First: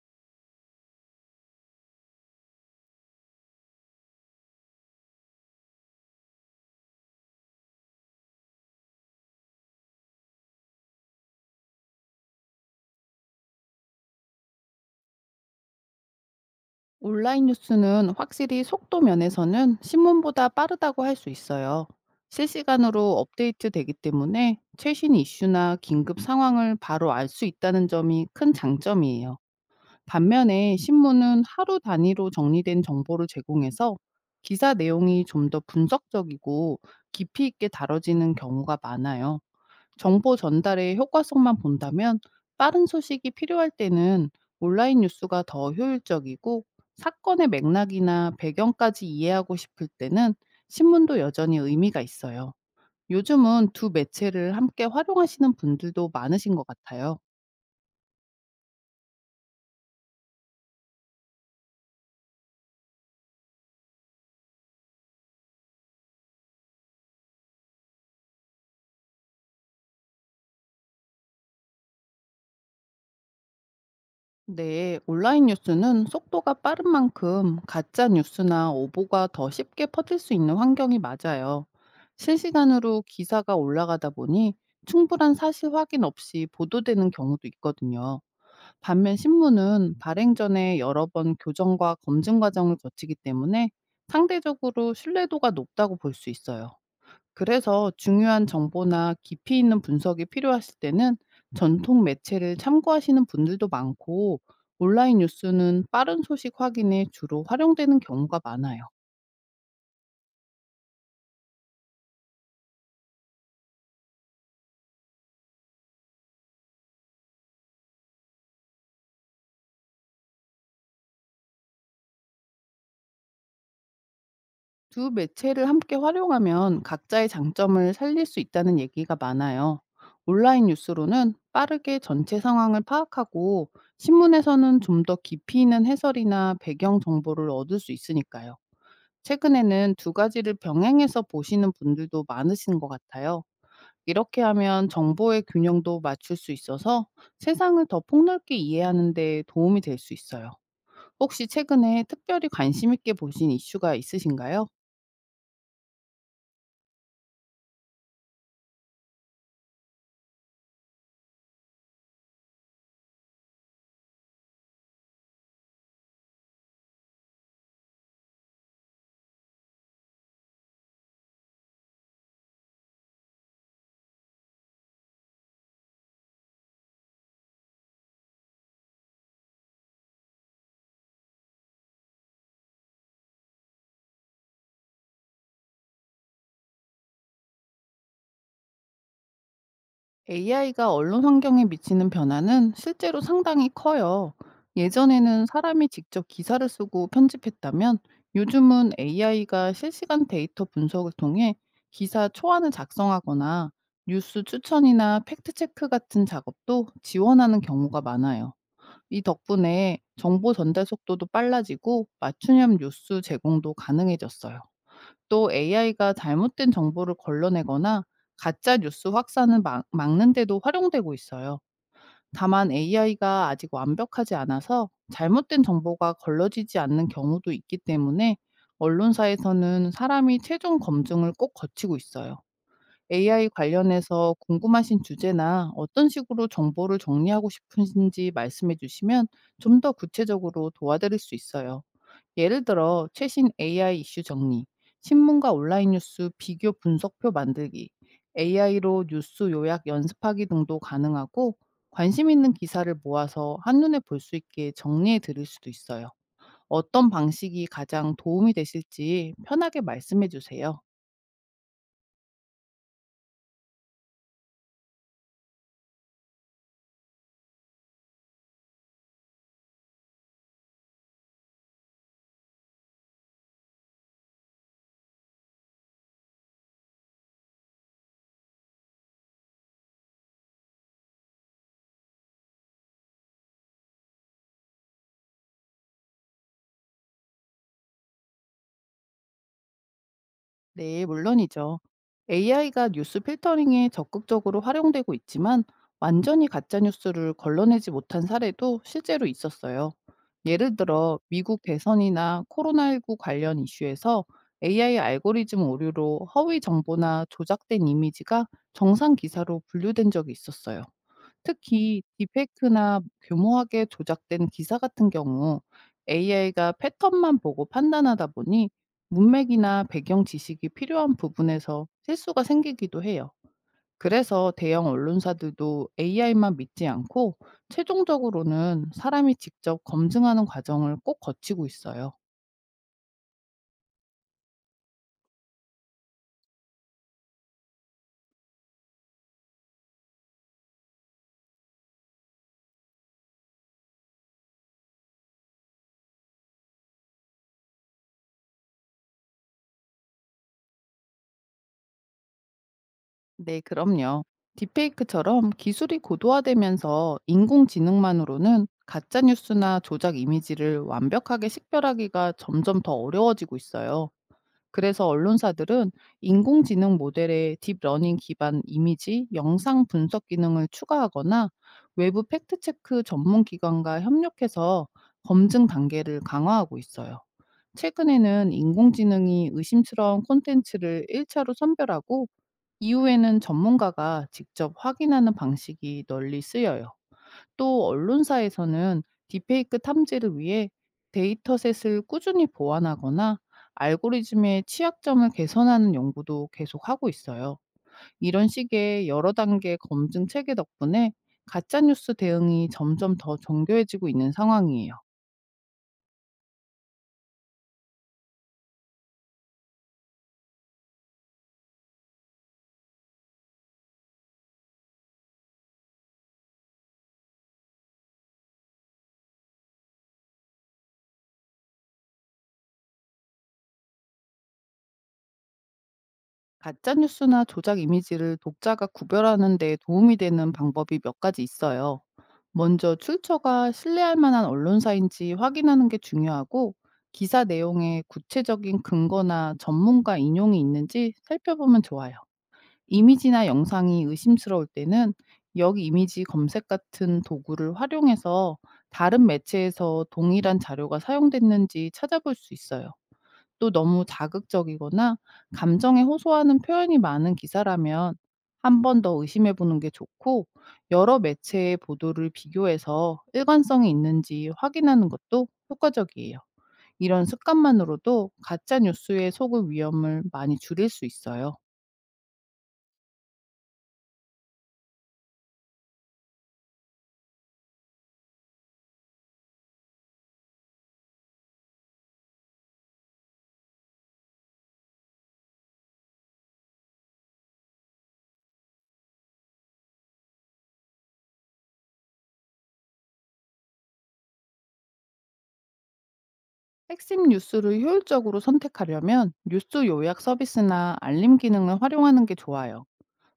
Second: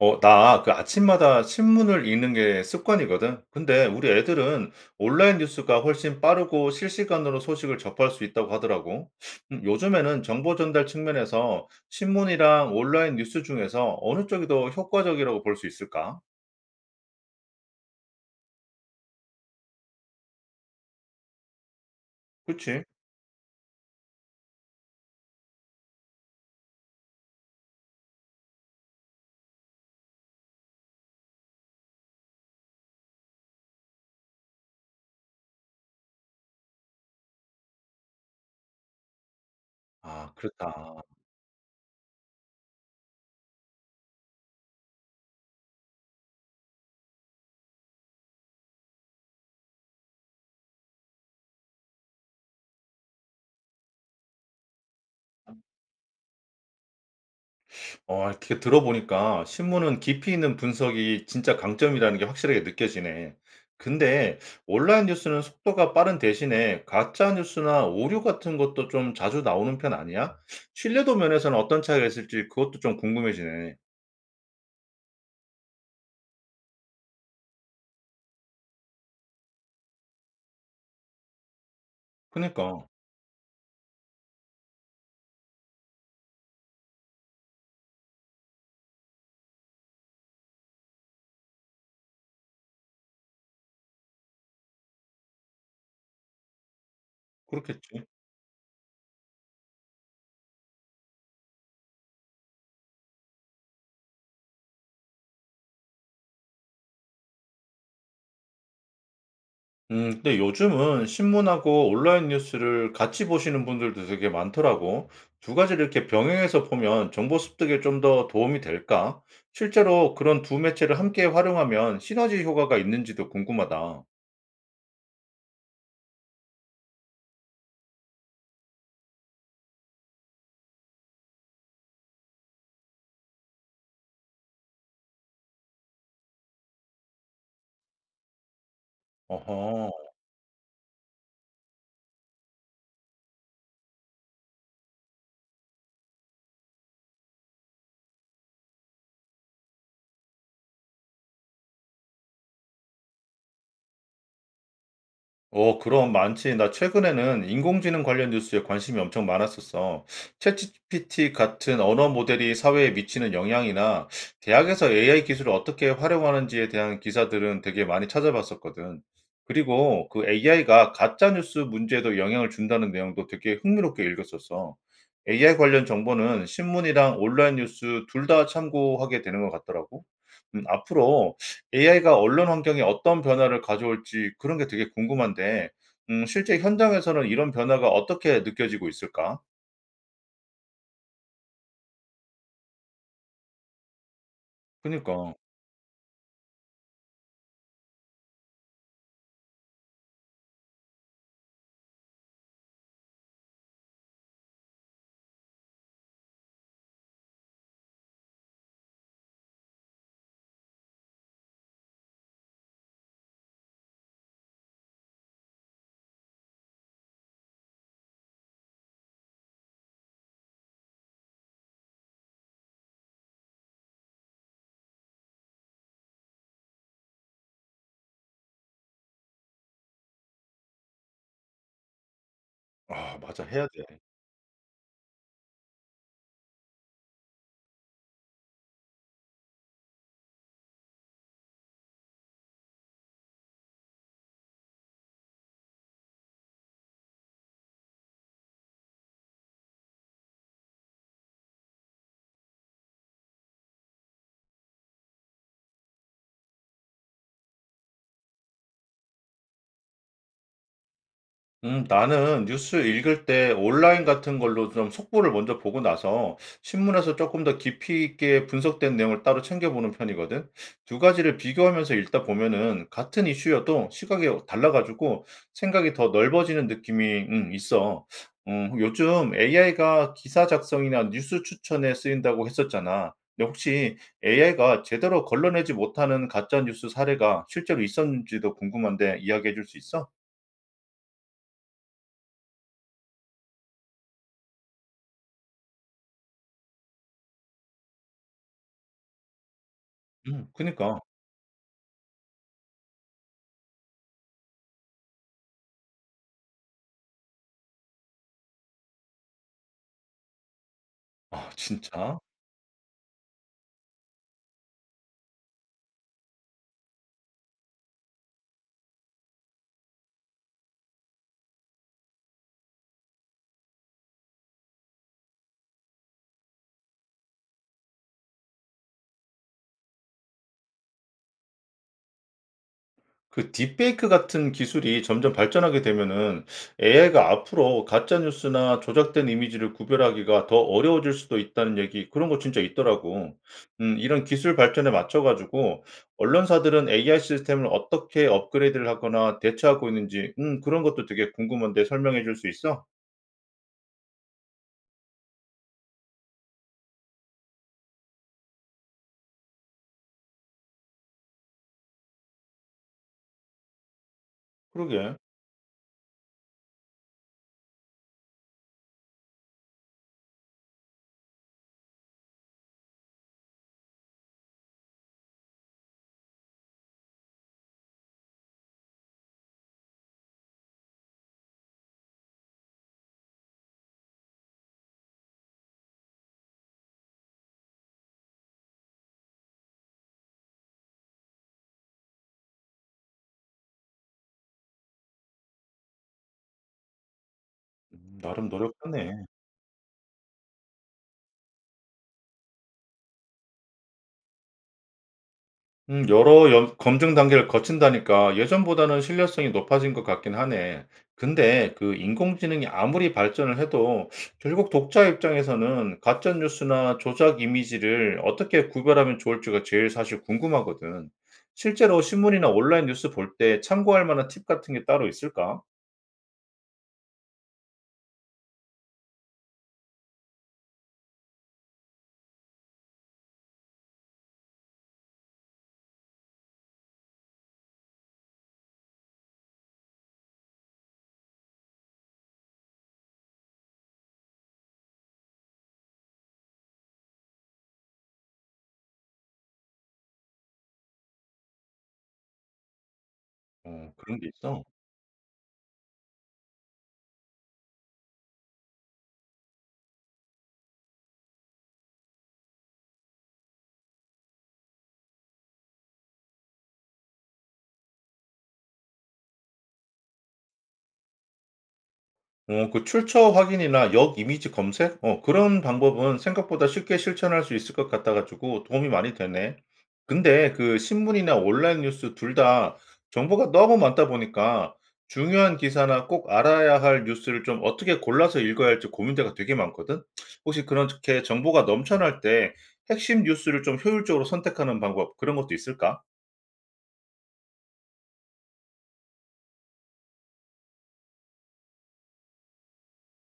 나 그 아침마다 신문을 읽는 게 습관이거든. 근데 우리 애들은 온라인 뉴스가 훨씬 빠르고 실시간으로 소식을 접할 수 있다고 하더라고. 요즘에는 정보 전달 측면에서 신문이랑 온라인 뉴스 중에서 어느 쪽이 더 효과적이라고 볼 수 있을까? 온라인 뉴스는 확실히 속도 면에서는 신문보다 빠르다고 할 수 있어요. 그치? 실시간으로 업데이트 되기 때문에 최신 이슈나 긴급 상황을 바로 알 수 있다는 점이 큰 장점이에요. 반면에 신문은 하루 단위로 정리된 정보를 제공해서 기사 내용이 좀 더 분석적이고 깊이 있게 다뤄지는 경우가 많아요. 아, 정보 전달의 그렇다. 효과성만 본다면 빠른 소식이 필요할 때는 온라인 뉴스가 더 효율적이고 사건의 맥락이나 배경까지 이해하고 싶을 때는 신문도 여전히 의미가 있어요. 요즘은 두 매체를 함께 활용하시는 분들도 많으신 것 같아요. 이렇게 들어보니까 신문은 깊이 있는 분석이 진짜 강점이라는 게 확실하게 느껴지네. 근데 온라인 뉴스는 속도가 빠른 대신에 가짜 뉴스나 오류 같은 것도 좀 자주 나오는 편 아니야? 신뢰도 면에서는 어떤 차이가 있을지 그것도 좀 궁금해지네. 네, 온라인 뉴스는 속도가 빠른 만큼 가짜 뉴스나 오보가 더 쉽게 퍼질 수 있는 환경이 맞아요. 그니까. 실시간으로 기사가 올라가다 보니 충분한 사실 확인 없이 보도되는 경우도 있거든요. 반면 신문은 발행 전에 여러 번 교정과 검증 과정을 거치기 때문에 상대적으로 신뢰도가 높다고 볼 수 있어요. 그래서 그렇겠지. 중요한 정보나 깊이 있는 분석이 필요하실 때는 전통 매체를 참고하시는 분들도 많고, 온라인 뉴스는 빠른 소식 확인에 주로 활용되는 경우가 많아요. 근데 요즘은 신문하고 온라인 뉴스를 같이 보시는 분들도 되게 많더라고. 두 가지를 이렇게 병행해서 보면 정보 습득에 좀 더 도움이 될까? 실제로 그런 두 매체를 함께 활용하면 시너지 효과가 있는지도 궁금하다. 두 매체를 함께 활용하면 각자의 장점을 살릴 수 있다는 얘기가 많아요. 온라인 뉴스로는 빠르게 전체 상황을 파악하고, 신문에서는 좀 더 깊이 있는 해설이나 배경 정보를 얻을 수 있으니까요. 어허. 최근에는 두 가지를 병행해서 보시는 분들도 많으신 것 같아요. 이렇게 하면 정보의 균형도 맞출 수 있어서 세상을 더 폭넓게 이해하는 데 도움이 될 수 있어요. 혹시 최근에 특별히 관심 있게 보신 이슈가 있으신가요? 어, 그럼 많지. 나 최근에는 인공지능 관련 뉴스에 관심이 엄청 많았었어. 챗GPT 같은 언어 모델이 사회에 미치는 영향이나 대학에서 AI 기술을 어떻게 활용하는지에 대한 기사들은 되게 많이 찾아봤었거든. 그리고 그 AI가 가짜 뉴스 문제에도 영향을 준다는 내용도 되게 흥미롭게 읽었었어. AI 관련 정보는 신문이랑 온라인 뉴스 둘 다 참고하게 되는 것 같더라고. 앞으로 AI가 언론 환경에 어떤 변화를 가져올지 그런 게 되게 궁금한데 실제 현장에서는 이런 변화가 어떻게 느껴지고 있을까? AI가 언론 환경에 미치는 변화는 실제로 상당히 커요. 그니까. 예전에는 사람이 직접 기사를 쓰고 편집했다면, 요즘은 AI가 실시간 데이터 분석을 통해 기사 초안을 작성하거나 뉴스 추천이나 팩트체크 같은 작업도 지원하는 경우가 많아요. 이 덕분에 정보 전달 속도도 빨라지고 맞춤형 뉴스 제공도 가능해졌어요. 또 AI가 잘못된 정보를 걸러내거나 가짜 뉴스 확산을 막, 막는 데도 활용되고 있어요. 다만 AI가 아직 완벽하지 않아서 잘못된 정보가 걸러지지 않는 경우도 있기 때문에, 언론사에서는 사람이 최종 검증을 꼭 거치고 있어요. 아 맞아. AI 해야 돼. 관련해서 궁금하신 주제나 어떤 식으로 정보를 정리하고 싶으신지 말씀해 주시면 좀 더 구체적으로 도와드릴 수 있어요. 예를 들어 최신 AI 이슈 정리, 신문과 온라인 뉴스 비교 분석표 만들기, AI로 뉴스 요약 연습하기 등도 가능하고, 관심 있는 기사를 모아서 한눈에 볼 수 있게 정리해 드릴 수도 있어요. 어떤 방식이 가장 도움이 되실지 편하게 말씀해 주세요. 나는 뉴스 읽을 때 온라인 같은 걸로 좀 속보를 먼저 보고 나서 신문에서 조금 더 깊이 있게 분석된 내용을 따로 챙겨 보는 편이거든. 두 가지를 비교하면서 읽다 보면은 같은 이슈여도 시각이 달라 가지고 생각이 더 넓어지는 느낌이 있어. 요즘 AI가 기사 작성이나 뉴스 추천에 쓰인다고 했었잖아. 근데 혹시 AI가 제대로 걸러내지 못하는 가짜 뉴스 사례가 실제로 있었는지도 궁금한데 이야기해 줄 수 있어? 네, 물론이죠. AI가 뉴스 필터링에 적극적으로 활용되고 있지만, 완전히 가짜 뉴스를 걸러내지 못한 사례도 실제로 있었어요. 예를 그니까. 들어 미국 대선이나 코로나19 관련 이슈에서 AI 알고리즘 오류로 허위 정보나 조작된 이미지가 정상 기사로 분류된 적이 있었어요. 아 특히 진짜? 디페이크나 교모하게 조작된 기사 같은 경우, AI가 패턴만 보고 판단하다 보니 문맥이나 배경 지식이 필요한 부분에서 실수가 생기기도 해요. 그래서 대형 언론사들도 AI만 믿지 않고 최종적으로는 사람이 직접 검증하는 과정을 꼭 거치고 있어요. 그 딥페이크 같은 기술이 점점 발전하게 되면은 AI가 앞으로 가짜 뉴스나 조작된 이미지를 구별하기가 더 어려워질 수도 있다는 얘기 그런 거 진짜 있더라고. 이런 기술 발전에 맞춰 가지고 언론사들은 AI 시스템을 어떻게 업그레이드를 하거나 대처하고 있는지 그런 것도 되게 궁금한데 설명해 줄 수 있어? 네, 그럼요. 딥페이크처럼 기술이 고도화되면서 인공지능만으로는 가짜뉴스나 조작 이미지를 완벽하게 식별하기가 점점 더 어려워지고 있어요. 그래서 그러게. 언론사들은 인공지능 모델에 딥러닝 기반 이미지, 영상 분석 기능을 추가하거나 외부 팩트체크 전문 기관과 협력해서 검증 단계를 강화하고 있어요. 최근에는 인공지능이 의심스러운 콘텐츠를 1차로 선별하고, 이후에는 전문가가 직접 확인하는 방식이 널리 쓰여요. 또 언론사에서는 딥페이크 탐지를 위해 데이터셋을 꾸준히 보완하거나 알고리즘의 취약점을 개선하는 연구도 계속 하고 있어요. 이런 나름 식의 노력하네. 여러 단계 검증 체계 덕분에 가짜뉴스 대응이 점점 더 정교해지고 있는 상황이에요. 여러 검증 단계를 거친다니까 예전보다는 신뢰성이 높아진 것 같긴 하네. 근데 그 인공지능이 아무리 발전을 해도 결국 독자 입장에서는 가짜 뉴스나 조작 이미지를 어떻게 구별하면 좋을지가 제일 사실 궁금하거든. 실제로 신문이나 온라인 뉴스 볼 때 참고할 만한 팁 같은 게 따로 있을까? 가짜 뉴스나 조작 이미지를 독자가 구별하는 데 도움이 되는 방법이 몇 가지 있어요. 먼저 출처가 신뢰할 만한 언론사인지 확인하는 게 중요하고, 기사 내용에 구체적인 근거나 전문가 인용이 있는지 살펴보면 좋아요. 이미지나 영상이 의심스러울 때는 여기 이미지 검색 같은 도구를 활용해서 다른 매체에서 동일한 자료가 사용됐는지 찾아볼 수 있어요. 또 어, 너무 그런 게 있어. 자극적이거나 감정에 호소하는 표현이 많은 기사라면 한 번 더 의심해 보는 게 좋고, 여러 매체의 보도를 비교해서 일관성이 있는지 확인하는 것도 효과적이에요. 이런 습관만으로도 가짜 뉴스에 속을 위험을 많이 줄일 수 있어요. 그 출처 확인이나 역 이미지 검색 그런 방법은 생각보다 쉽게 실천할 수 있을 것 같아 가지고 도움이 많이 되네. 근데 그 신문이나 온라인 뉴스 둘 다 정보가 너무 많다 보니까 중요한 기사나 꼭 알아야 할 뉴스를 좀 어떻게 골라서 읽어야 할지 고민대가 되게 많거든. 혹시 그렇게 정보가 넘쳐날 때 핵심 뉴스를 좀 효율적으로 선택하는 방법 그런 것도 있을까? 핵심 뉴스를 효율적으로 선택하려면 뉴스 요약 서비스나 알림 기능을 활용하는 게 좋아요.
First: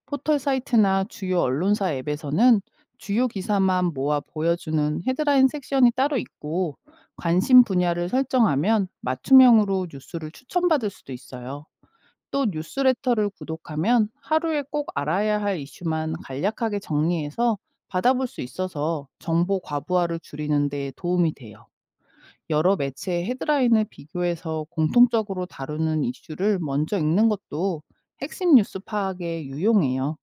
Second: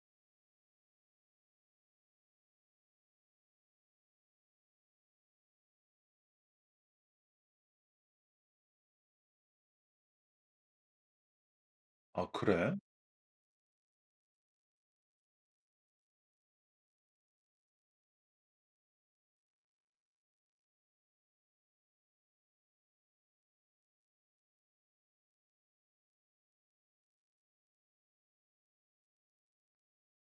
포털 사이트나 주요 언론사 앱에서는 주요 기사만 모아 보여주는 헤드라인 섹션이 따로 있고, 관심 분야를 설정하면 맞춤형으로 뉴스를 추천받을 수도 있어요. 아 또 그래? 뉴스레터를 구독하면 하루에 꼭 알아야 할 이슈만 간략하게 정리해서 받아볼 수 있어서 정보 과부하를 줄이는 데 도움이 돼요. 여러 매체의 헤드라인을 비교해서 공통적으로 다루는 이슈를 먼저 읽는 것도 핵심 뉴스 파악에 유용해요.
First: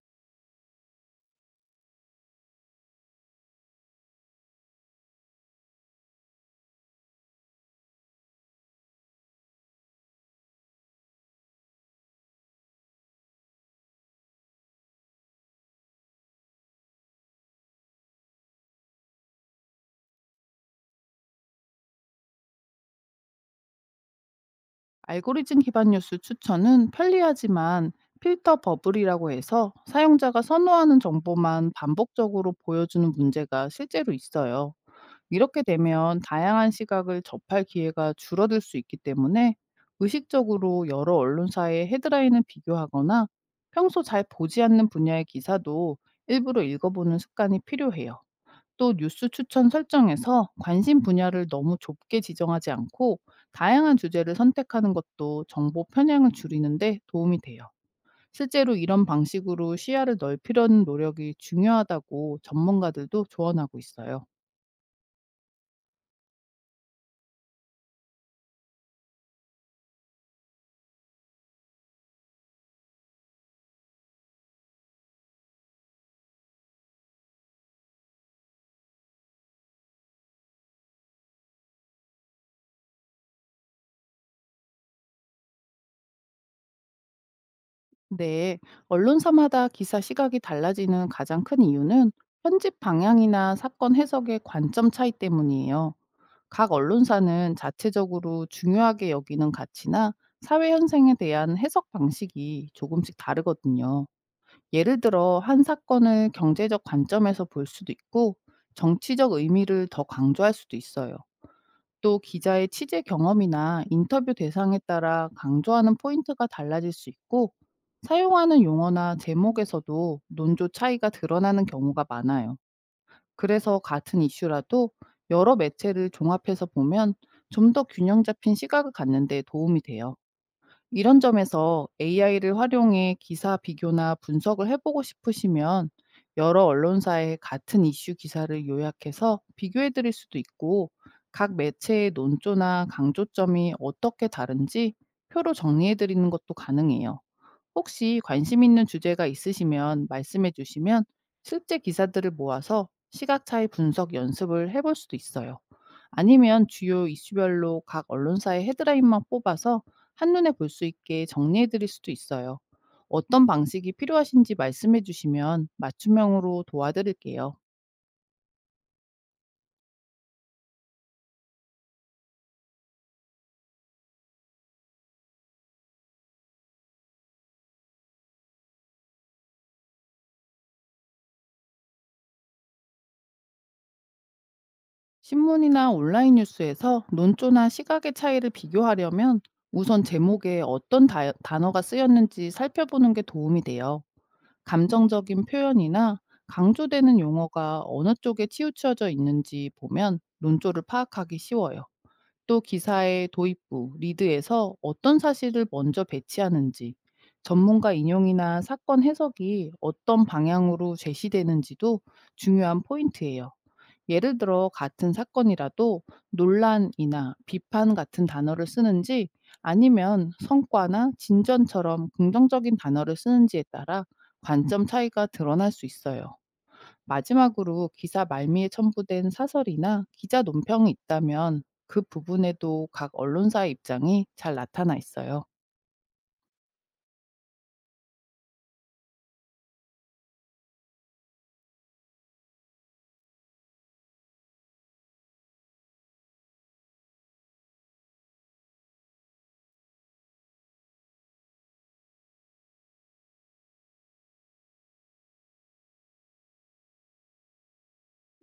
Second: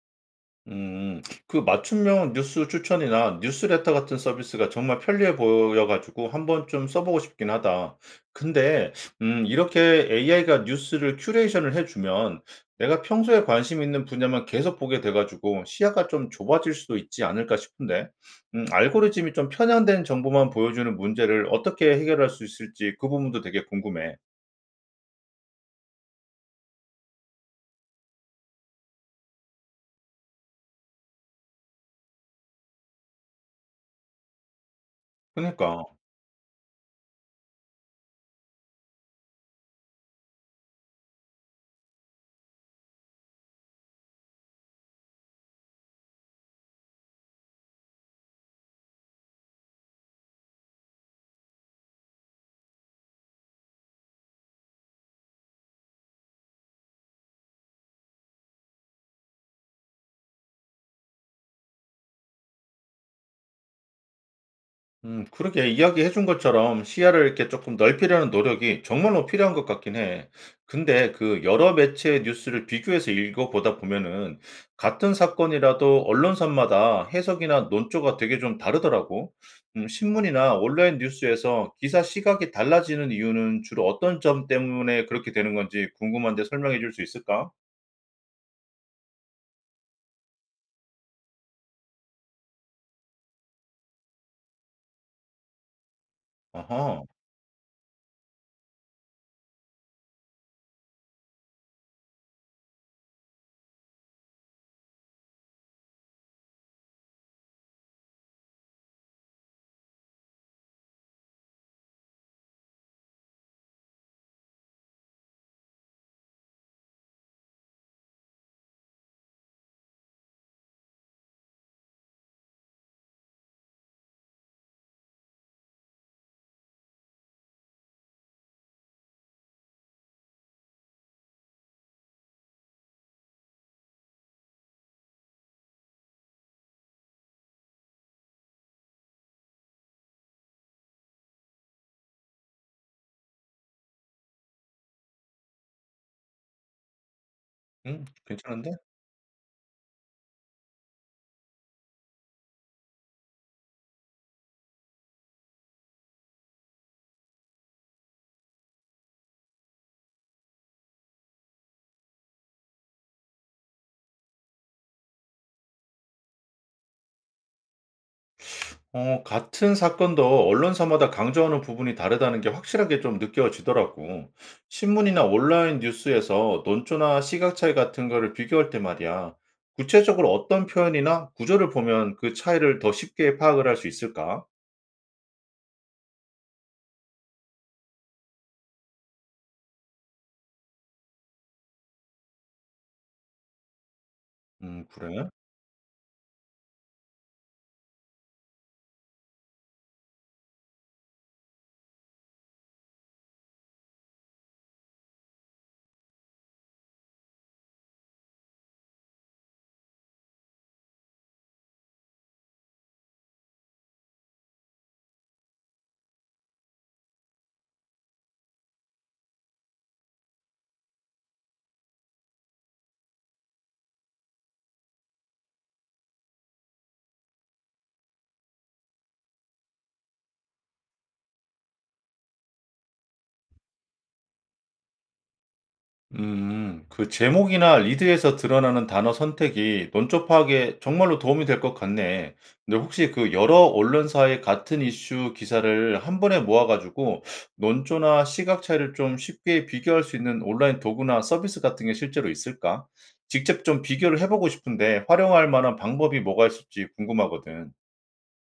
음. 그 맞춤형 뉴스 추천이나 뉴스레터 같은 서비스가 정말 편리해 보여 가지고 한번쯤 써 보고 싶긴 하다. 근데 이렇게 AI가 뉴스를 큐레이션을 해 주면 내가 평소에 관심 있는 분야만 계속 보게 돼 가지고 시야가 좀 좁아질 수도 있지 않을까 싶은데 알고리즘이 좀 편향된 정보만 보여주는 문제를 어떻게 해결할 수 있을지 그 부분도 되게 궁금해. 알고리즘 기반 뉴스 추천은 편리하지만, 필터 버블이라고 해서 사용자가 선호하는 정보만 반복적으로 보여주는 문제가 실제로 있어요. 이렇게 그니까. 러 되면 다양한 시각을 접할 기회가 줄어들 수 있기 때문에 의식적으로 여러 언론사의 헤드라인을 비교하거나 평소 잘 보지 않는 분야의 기사도 일부러 읽어보는 습관이 필요해요. 또 뉴스 추천 설정에서 관심 분야를 너무 좁게 지정하지 않고 다양한 주제를 선택하는 것도 정보 편향을 줄이는데 도움이 돼요. 실제로 이런 방식으로 시야를 넓히려는 노력이 중요하다고 전문가들도 조언하고 있어요. 그러게 이야기해 준 것처럼 시야를 이렇게 조금 넓히려는 노력이 정말로 필요한 것 같긴 해. 근데 그 여러 매체의 뉴스를 비교해서 읽어보다 보면은 같은 사건이라도 언론사마다 해석이나 논조가 되게 좀 다르더라고. 신문이나 온라인 뉴스에서 기사 시각이 달라지는 이유는 주로 어떤 점 때문에 그렇게 되는 건지 궁금한데 설명해 줄 수 있을까? 네, 언론사마다 기사 시각이 달라지는 가장 큰 이유는 편집 방향이나 사건 해석의 관점 차이 때문이에요. 각 아하. 언론사는 자체적으로 중요하게 여기는 가치나 사회 현상에 대한 해석 방식이 조금씩 다르거든요. 예를 들어 한 사건을 경제적 관점에서 볼 수도 있고, 정치적 의미를 더 강조할 수도 있어요. 또 기자의 취재 경험이나 인터뷰 대상에 따라 강조하는 포인트가 달라질 수 있고, 사용하는 용어나 제목에서도 논조 차이가 드러나는 경우가 많아요. 그래서 같은 이슈라도 여러 매체를 종합해서 보면 좀 더 균형 잡힌 시각을 갖는 데 도움이 돼요. 이런 점에서 AI를 활용해 기사 비교나 분석을 해보고 싶으시면 여러 언론사의 같은 이슈 기사를 요약해서 비교해 드릴 수도 있고, 각 매체의 논조나 강조점이 어떻게 다른지 표로 정리해 드리는 것도 가능해요. 혹시 관심 괜찮은데? 있는 주제가 있으시면 말씀해 주시면 실제 기사들을 모아서 시각 차이 분석 연습을 해볼 수도 있어요. 아니면 주요 이슈별로 각 언론사의 헤드라인만 뽑아서 한눈에 볼 수 있게 정리해 드릴 수도 있어요. 어떤 방식이 필요하신지 말씀해 주시면 맞춤형으로 도와드릴게요. 어, 같은 사건도 언론사마다 강조하는 부분이 다르다는 게 확실하게 좀 느껴지더라고. 신문이나 온라인 뉴스에서 논조나 시각 차이 같은 거를 비교할 때 말이야. 구체적으로 어떤 표현이나 구조를 보면 그 차이를 더 쉽게 파악을 할 수 있을까? 신문이나 온라인 뉴스에서 논조나 시각의 차이를 비교하려면 우선 제목에 어떤 단어가 쓰였는지 살펴보는 게 도움이 돼요. 그래. 감정적인 표현이나 강조되는 용어가 어느 쪽에 치우쳐져 있는지 보면 논조를 파악하기 쉬워요. 또 기사의 도입부, 리드에서 어떤 사실을 먼저 배치하는지, 전문가 인용이나 사건 해석이 어떤 방향으로 제시되는지도 중요한 포인트예요. 예를 들어 같은 사건이라도 논란이나 비판 같은 단어를 쓰는지 아니면 성과나 진전처럼 긍정적인 단어를 쓰는지에 따라 관점 차이가 드러날 수 있어요. 마지막으로 기사 말미에 첨부된 사설이나 기자 논평이 있다면 그 부분에도 각 언론사의 입장이 잘 나타나 있어요. 음. 그 제목이나 리드에서 드러나는 단어 선택이 논조 파악에 정말로 도움이 될 것 같네. 근데 혹시 그 여러 언론사의 같은 이슈 기사를 한 번에 모아 가지고 논조나 시각 차이를 좀 쉽게 비교할 수 있는 온라인 도구나 서비스 같은 게 실제로 있을까? 직접 좀 비교를 해 보고 싶은데 활용할 만한 방법이 뭐가 있을지 궁금하거든.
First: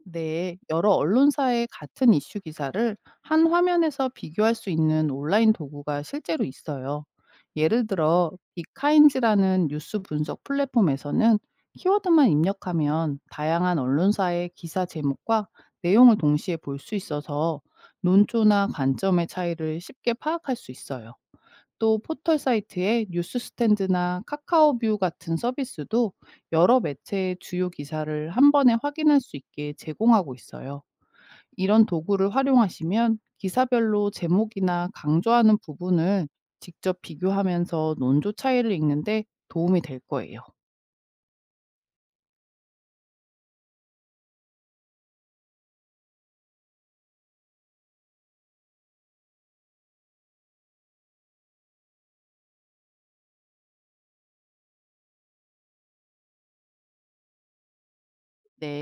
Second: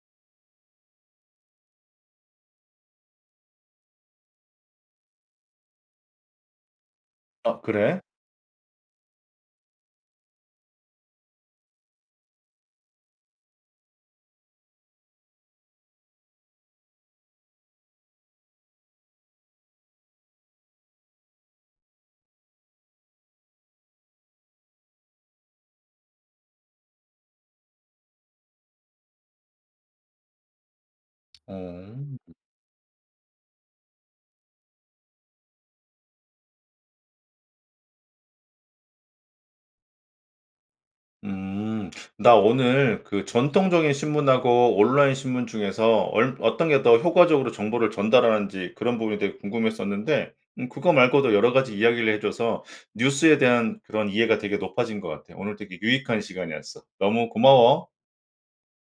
네, 여러 언론사의 같은 이슈 기사를 한 화면에서 비교할 수 있는 온라인 도구가 실제로 있어요. 아 예를 그래? 들어 빅카인즈라는 뉴스 분석 플랫폼에서는 키워드만 입력하면 다양한 언론사의 기사 제목과 내용을 동시에 볼 수 있어서 논조나 관점의 차이를 쉽게 파악할 수 있어요. 또 포털 사이트의 뉴스 스탠드나 카카오뷰 같은 서비스도 여러 매체의 주요 기사를 한 번에 확인할 수 있게 제공하고 있어요. 이런 어. 도구를 활용하시면 기사별로 제목이나 강조하는 부분을 직접 비교하면서 논조 차이를 읽는데 도움이 될 거예요. 음. 나 오늘 그 전통적인 신문하고 온라인 신문 중에서 얼 어떤 게 더 효과적으로 정보를 전달하는지 그런 부분이 되게 궁금했었는데 그거 말고도 여러 가지 이야기를 해 줘서 뉴스에 대한 그런 이해가 되게 높아진 것 같아. 오늘 되게 유익한 시간이었어. 너무 고마워. 네.